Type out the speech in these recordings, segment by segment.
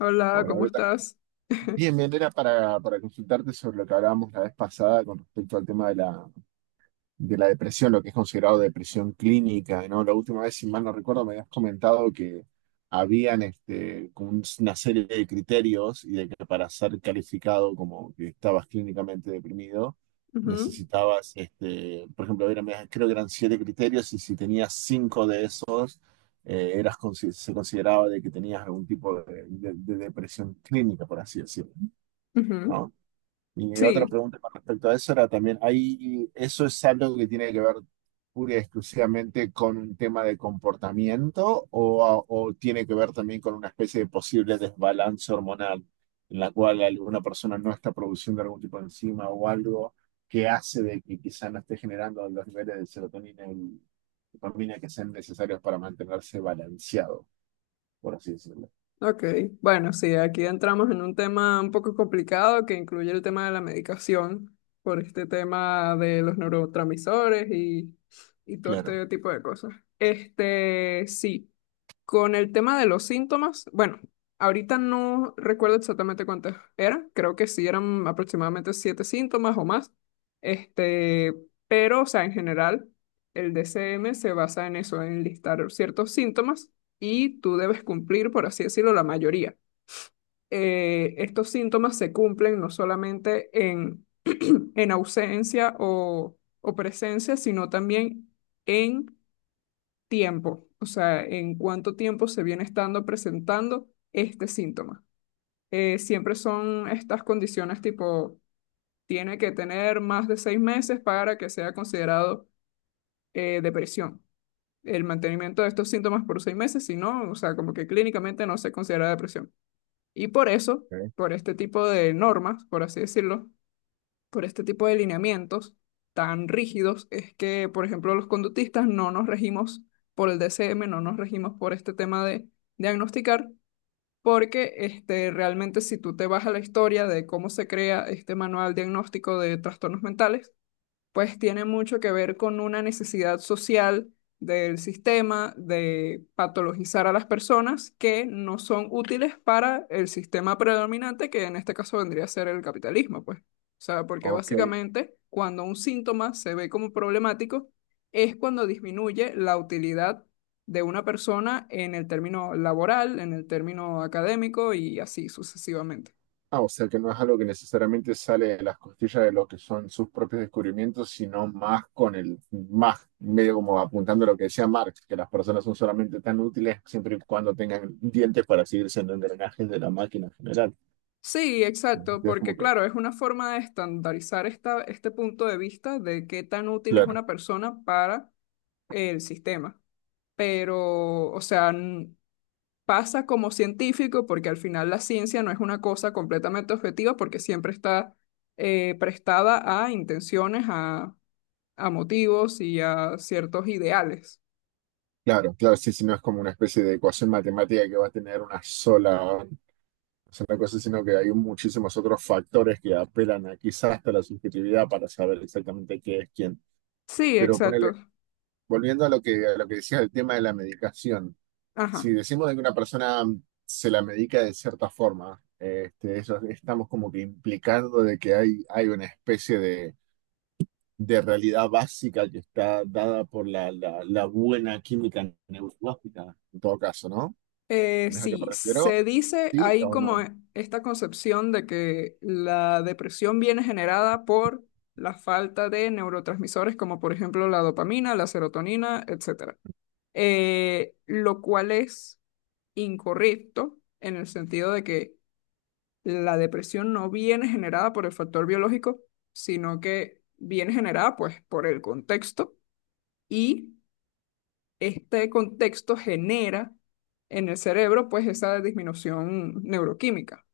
Hola, Ahora, ¿cómo Beta. estás? Bien, bien, era para consultarte sobre lo que hablábamos la vez pasada con respecto al tema de de la depresión, lo que es considerado depresión clínica, ¿no? La última vez, si mal no recuerdo, me habías comentado que habían como una serie de criterios y de que para ser calificado como que estabas clínicamente deprimido, Ujú, necesitabas, por ejemplo, creo que eran 7 criterios y si tenías 5 de esos, eras, se consideraba de que tenías algún tipo de, de depresión clínica, por así decirlo. ujú. ¿No? Y mi otra Sí, pregunta con respecto a eso era también, ¿hay, eso es algo que tiene que ver pura y exclusivamente con un tema de comportamiento o, o tiene que ver también con una especie de posible desbalance hormonal en la cual alguna persona no está produciendo algún tipo de enzima o algo que hace de que quizá no esté generando los niveles de serotonina y dopamina que sean necesarios para mantenerse balanceado, por así decirlo? ok. Bueno, sí, aquí entramos en un tema un poco complicado que incluye el tema de la medicación por este tema de los neurotransmisores y todo Claro. este tipo de cosas. Este, sí. Con el tema de los síntomas, bueno, ahorita no recuerdo exactamente cuántos eran, creo que sí eran aproximadamente siete síntomas o más, este, pero, o sea, en general, el DCM se basa en eso, en listar ciertos síntomas y tú debes cumplir, por así decirlo, la mayoría. Estos síntomas se cumplen no solamente en ausencia o presencia, sino también en tiempo, o sea, en cuánto tiempo se viene estando presentando este síntoma. Siempre son estas condiciones tipo, tiene que tener más de 6 meses para que sea considerado depresión. El mantenimiento de estos síntomas por 6 meses, si no, o sea, como que clínicamente no se considera depresión. Y por eso, Ok. por este tipo de normas, por así decirlo, por este tipo de lineamientos tan rígidos es que, por ejemplo, los conductistas no nos regimos por el DCM, no nos regimos por este tema de diagnosticar, porque realmente si tú te vas a la historia de cómo se crea este manual diagnóstico de trastornos mentales, pues tiene mucho que ver con una necesidad social del sistema de patologizar a las personas que no son útiles para el sistema predominante, que en este caso vendría a ser el capitalismo, pues. O sea, porque Ok. básicamente cuando un síntoma se ve como problemático es cuando disminuye la utilidad de una persona en el término laboral, en el término académico y así sucesivamente. Ah, o sea que no es algo que necesariamente sale de las costillas de lo que son sus propios descubrimientos, sino más con medio como apuntando a lo que decía Marx, que las personas son solamente tan útiles siempre y cuando tengan dientes para seguir siendo engranajes de la máquina en general. Sí, exacto, Es porque como que, claro, es una forma de estandarizar este punto de vista de qué tan útil es claro, una persona para el sistema. Pero, o sea, pasa como científico porque al final la ciencia no es una cosa completamente objetiva porque siempre está prestada a intenciones, a motivos y a ciertos ideales. claro, claro, sí, sí, no es como una especie de ecuación matemática que va a tener una sola cosa, sino que hay muchísimos otros factores que apelan a quizás hasta la subjetividad para saber exactamente qué es quién. Sí, Pero ponele. exacto. Volviendo a a lo que decías del tema de la medicación, si Ajá. decimos de que una persona se la medica de cierta forma, eso, estamos como que implicando de que hay una especie de realidad básica que está dada por la buena química neurológica, en todo caso, ¿no? Eh, ¿Tenés a qué me sí, refiero? se dice, ¿Sí hay o como no? Esta concepción de que la depresión viene generada por la falta de neurotransmisores como por ejemplo la dopamina, la serotonina, etcétera. Lo cual es incorrecto en el sentido de que la depresión no viene generada por el factor biológico, sino que viene generada pues por el contexto y este contexto genera en el cerebro pues esa disminución neuroquímica.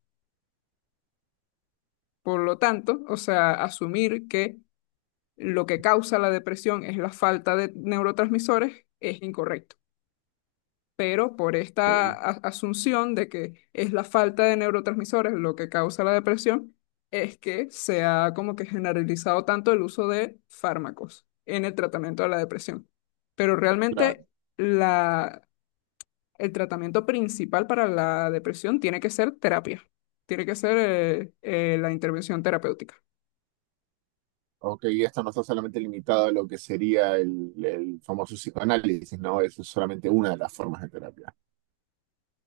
Por lo tanto, o sea, asumir que lo que causa la depresión es la falta de neurotransmisores es incorrecto. Pero por Ok, esta asunción de que es la falta de neurotransmisores lo que causa la depresión, es que se ha como que generalizado tanto el uso de fármacos en el tratamiento de la depresión. Pero realmente claro. la el tratamiento principal para la depresión tiene que ser terapia, tiene que ser la intervención terapéutica. Ok, y esto no está solamente limitado a lo que sería el famoso psicoanálisis, ¿no? Eso es solamente una de las formas de terapia.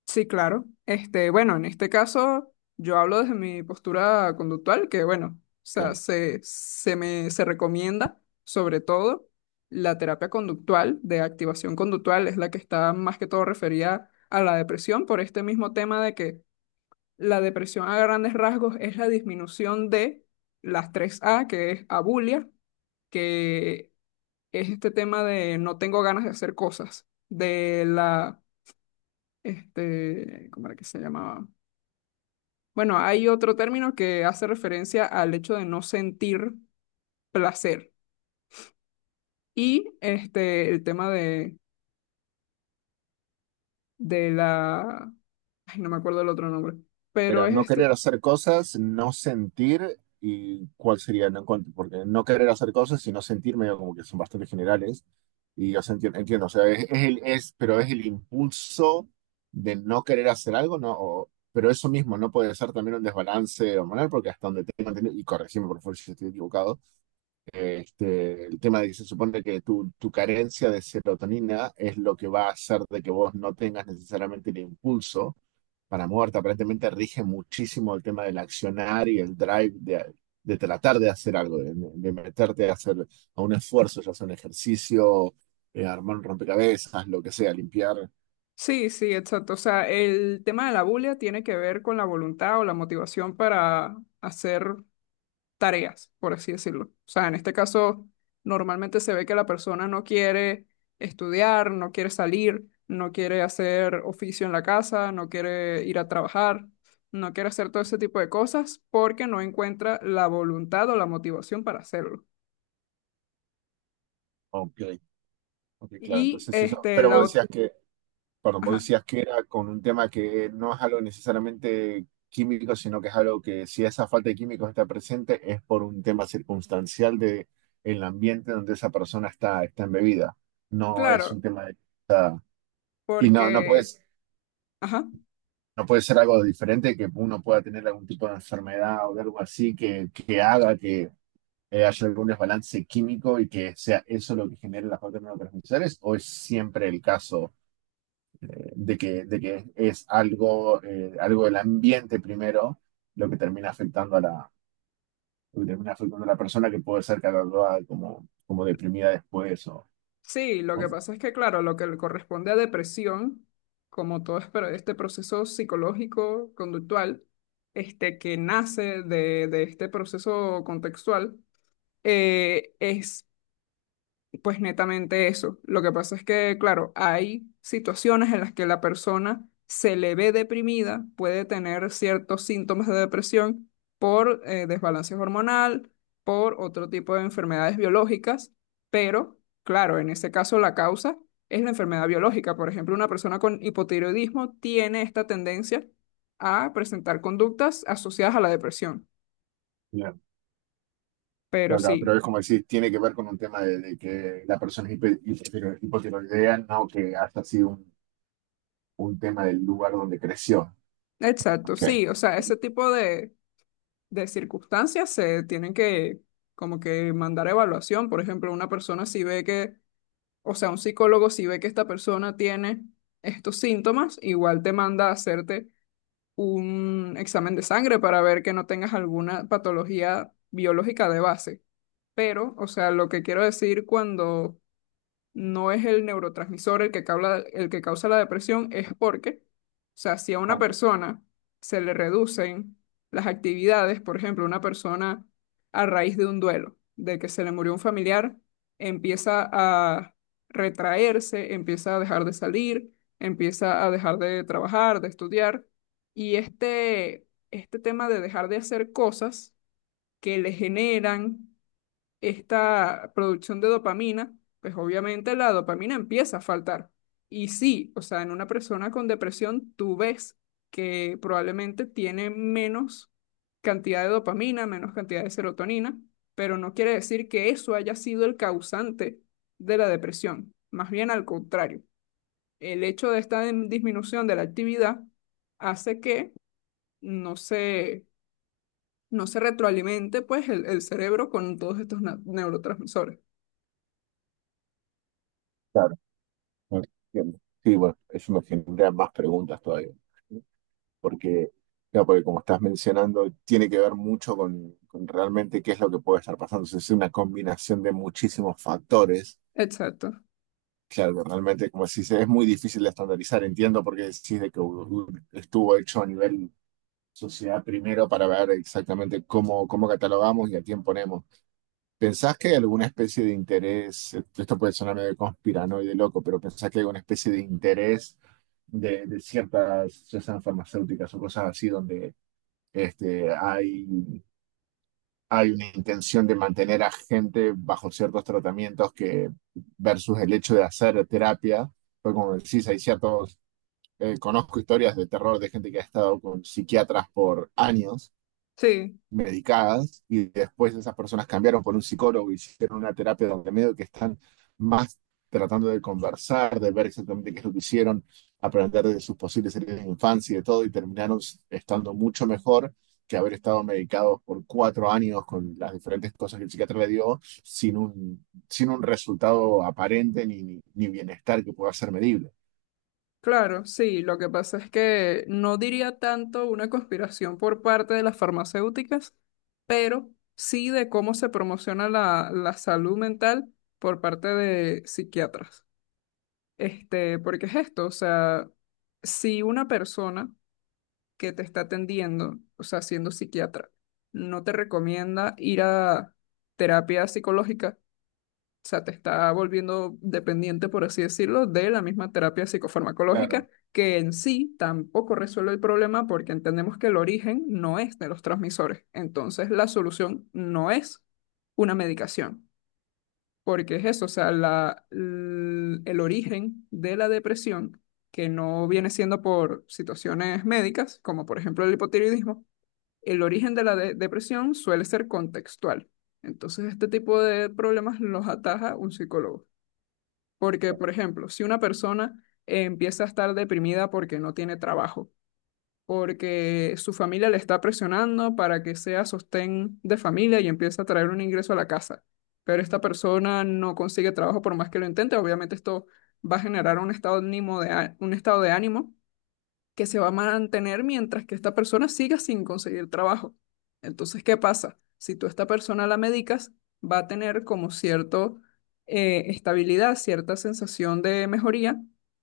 Sí, claro. Bueno, en este caso yo hablo desde mi postura conductual, que bueno, o sea, Claro. se me se recomienda sobre todo la terapia conductual, de activación conductual, es la que está más que todo referida a la depresión por este mismo tema de que la depresión a grandes rasgos es la disminución de las tres a que es abulia, que es este tema de no tengo ganas de hacer cosas, de la, ¿cómo era que se llamaba? Bueno, hay otro término que hace referencia al hecho de no sentir placer y el tema de la, ay, no me acuerdo el otro nombre, pero Era es no este, querer hacer cosas, no sentir y cuál sería, no encuentro, porque no querer hacer cosas y no sentir medio como que son bastante generales. Y yo se entiendo, o sea, pero es el impulso de no querer hacer algo, ¿no? Pero eso mismo no puede ser también un desbalance hormonal, porque hasta donde tengo entendido, y corregime por favor si estoy equivocado, el tema de que se supone que tu carencia de serotonina es lo que va a hacer de que vos no tengas necesariamente el impulso para muerte, aparentemente rige muchísimo el tema del accionar y el drive de tratar de hacer algo, meterte a hacer a un esfuerzo, ya sea un ejercicio, armar un rompecabezas, lo que sea, limpiar. sí, sí, exacto, o sea, el tema de la bulia tiene que ver con la voluntad o la motivación para hacer tareas, por así decirlo. O sea, en este caso, normalmente se ve que la persona no quiere estudiar, no quiere salir, no quiere hacer oficio en la casa, no quiere ir a trabajar, no quiere hacer todo ese tipo de cosas porque no encuentra la voluntad o la motivación para hacerlo. Ok, ok, claro, Y entonces eso. este, la... ot- Perdón, vos Ajá, decías que era con un tema que no es algo necesariamente químico, sino que es algo que si esa falta de químicos está presente es por un tema circunstancial de el ambiente donde esa persona está embebida. No es claro, un tema de... Y no, no porque. puedes Ajá. no puede ser algo diferente que uno pueda tener algún tipo de enfermedad o de algo así que haga que haya algún desbalance químico y que sea eso lo que genere las otras neurotransmisores, o es siempre el caso de que es algo, algo del ambiente primero lo que termina afectando a lo que termina afectando a la persona que puede ser catalogada como, como deprimida después Sí, lo o- que pasa es que, claro, lo que le corresponde a depresión, como todo pero este proceso psicológico conductual, este que nace de este proceso contextual, es pues netamente eso. Lo que pasa es que, claro, hay situaciones en las que la persona se le ve deprimida, puede tener ciertos síntomas de depresión por desbalance hormonal, por otro tipo de enfermedades biológicas, pero, claro, en ese caso la causa es la enfermedad biológica. Por ejemplo, una persona con hipotiroidismo tiene esta tendencia a presentar conductas asociadas a la depresión. bien, Pero claro, claro, pero sí, es como decir, tiene que ver con un tema de que la persona es hipotiroidea, no que haya sido un tema del lugar donde creció. exacto, Ok, sí, o sea, ese tipo de circunstancias se tienen que como que mandar a evaluación. Por ejemplo, una persona si ve que, o sea, un psicólogo si ve que esta persona tiene estos síntomas, igual te manda a hacerte un examen de sangre para ver que no tengas alguna patología biológica de base. Pero, o sea, lo que quiero decir cuando no es el neurotransmisor el que causa la depresión, es porque, o sea, si a una persona se le reducen las actividades, por ejemplo, una persona a raíz de un duelo, de que se le murió un familiar, empieza a retraerse, empieza a dejar de salir, empieza a dejar de trabajar, de estudiar, y este tema de dejar de hacer cosas que le generan esta producción de dopamina, pues obviamente la dopamina empieza a faltar. Y sí, o sea, en una persona con depresión tú ves que probablemente tiene menos cantidad de dopamina, menos cantidad de serotonina, pero no quiere decir que eso haya sido el causante de la depresión. Más bien al contrario, el hecho de esta disminución de la actividad hace que no se, no se retroalimente pues el cerebro con todos estos neurotransmisores. claro. Entiendo. Sí, bueno, eso me genera más preguntas todavía. Porque, claro, porque como estás mencionando, tiene que ver mucho con realmente qué es lo que puede estar pasando. O sea, es una combinación de muchísimos factores. Exacto. Claro, que realmente, como si es muy difícil de estandarizar. Entiendo por qué decís de que estuvo hecho a nivel sociedad primero para ver exactamente cómo, cómo catalogamos y a quién ponemos. ¿Pensás que hay alguna especie de interés, esto puede sonar medio conspiranoide loco, pero pensás que hay alguna especie de interés de ciertas, ya sean farmacéuticas o cosas así, donde este, hay, hay una intención de mantener a gente bajo ciertos tratamientos que versus el hecho de hacer terapia? Pues como decís, hay ciertos, conozco historias de terror de gente que ha estado con psiquiatras por años Sí, medicadas y después esas personas cambiaron por un psicólogo, hicieron una terapia donde medio que están más tratando de conversar, de ver exactamente qué es lo que hicieron, aprender de sus posibles heridas de infancia y de todo, y terminaron estando mucho mejor que haber estado medicados por 4 años con las diferentes cosas que el psiquiatra le dio sin sin un resultado aparente ni bienestar que pueda ser medible. claro, sí. Lo que pasa es que no diría tanto una conspiración por parte de las farmacéuticas, pero sí de cómo se promociona la salud mental por parte de psiquiatras. Porque es esto, o sea, si una persona que te está atendiendo, o sea, siendo psiquiatra, no te recomienda ir a terapia psicológica, o sea, te está volviendo dependiente, por así decirlo, de la misma terapia psicofarmacológica, Claro. que en sí tampoco resuelve el problema porque entendemos que el origen no es de los transmisores. Entonces, la solución no es una medicación, porque es eso, o sea, el origen de la depresión, que no viene siendo por situaciones médicas, como por ejemplo el hipotiroidismo, el origen de la depresión suele ser contextual. Entonces, este tipo de problemas los ataja un psicólogo. Porque, por ejemplo, si una persona empieza a estar deprimida porque no tiene trabajo, porque su familia le está presionando para que sea sostén de familia y empieza a traer un ingreso a la casa, pero esta persona no consigue trabajo por más que lo intente, obviamente esto va a generar un estado de ánimo un estado de ánimo que se va a mantener mientras que esta persona siga sin conseguir trabajo. Entonces, ¿qué pasa? Si tú a esta persona la medicas, va a tener como cierta estabilidad, cierta sensación de mejoría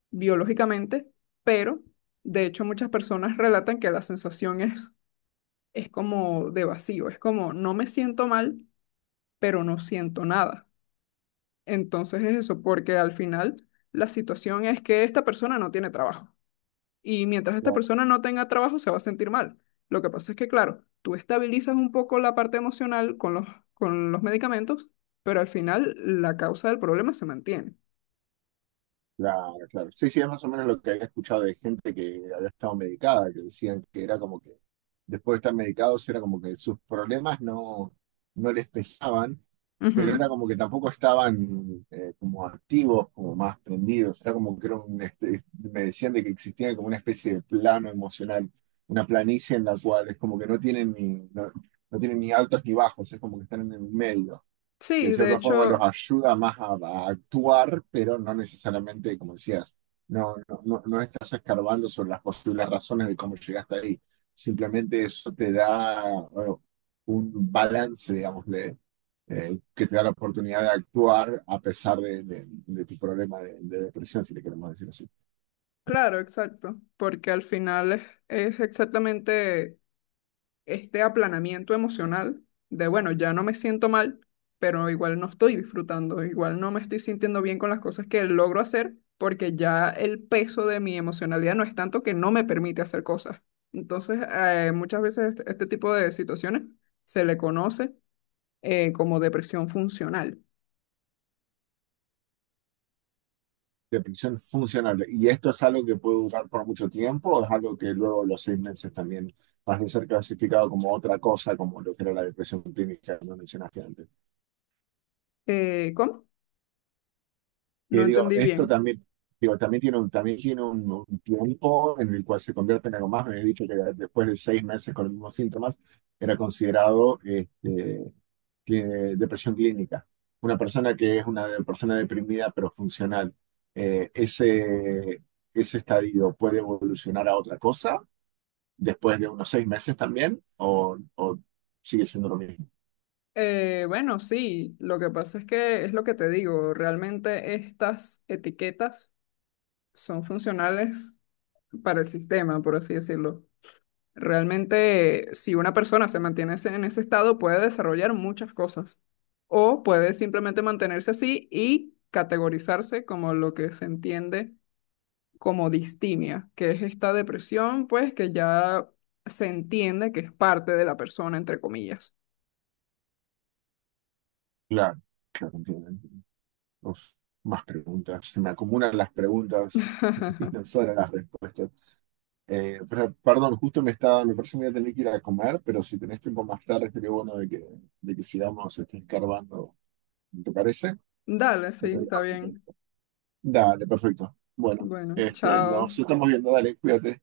biológicamente, pero de hecho muchas personas relatan que la sensación es como de vacío, es como no me siento mal, pero no siento nada. Entonces es eso, porque al final la situación es que esta persona no tiene trabajo. Y mientras esta Claro. persona no tenga trabajo, se va a sentir mal. Lo que pasa es que, claro, tú estabilizas un poco la parte emocional con los, medicamentos, pero al final la causa del problema se mantiene. Claro, claro. Sí, sí, es más o menos lo que había escuchado de gente que había estado medicada, que decían que era como que después de estar medicados era como que sus problemas no, no les pesaban, pero Ujú. era como que tampoco estaban como activos, como más prendidos, era como que era un, me decían de que existía como una especie de plano emocional, una planicie en la cual es como que no tienen ni, no, no tienen ni altos ni bajos, es como que están en el medio que de Sí, de cierta forma los hecho, ayuda más a actuar, pero no necesariamente, como decías, no estás escarbando sobre las posibles razones de cómo llegaste ahí. Simplemente eso te da, bueno, un balance, digámosle que te da la oportunidad de actuar a pesar de, de tu problema de depresión, si le queremos decir así. claro, exacto, porque al final es exactamente este aplanamiento emocional de, bueno, ya no me siento mal, pero igual no estoy disfrutando, igual no me estoy sintiendo bien con las cosas que logro hacer, porque ya el peso de mi emocionalidad no es tanto que no me permite hacer cosas. Entonces, muchas veces este tipo de situaciones se le conoce como depresión funcional. Depresión funcional. ¿Y esto es algo que puede durar por mucho tiempo o es algo que luego los 6 meses también pasa a ser clasificado como otra cosa, como lo que era la depresión clínica que no mencionaste antes? ¿Cómo? No Que digo, entendí esto bien. también, digo, también tiene un, también tiene un tiempo en el cual se convierte en algo más. Me habías dicho que después de 6 meses con los mismos síntomas era considerado cli- depresión clínica. Una persona que es una persona deprimida pero funcional. Eh, ese, ese estadio puede evolucionar a otra cosa después de unos 6 meses también o sigue siendo lo mismo. Bueno, sí, lo que pasa es que es lo que te digo, realmente estas etiquetas son funcionales para el sistema, por así decirlo. Realmente, si una persona se mantiene en ese estado, puede desarrollar muchas cosas o puede simplemente mantenerse así y categorizarse como lo que se entiende como distimia, que es esta depresión, pues que ya se entiende que es parte de la persona, entre comillas. Claro, claro, entiendo. Uf, más preguntas. Se me acumulan las preguntas y no solo las respuestas. Pero, perdón, justo me estaba, me parece que voy a tener que ir a comer, pero si tenés tiempo más tarde, sería bueno de de que sigamos escarbando. ¿Te parece? Dale, sí, está bien. Dale, perfecto. Bueno, Bueno, chao. nos estamos viendo, dale, cuídate.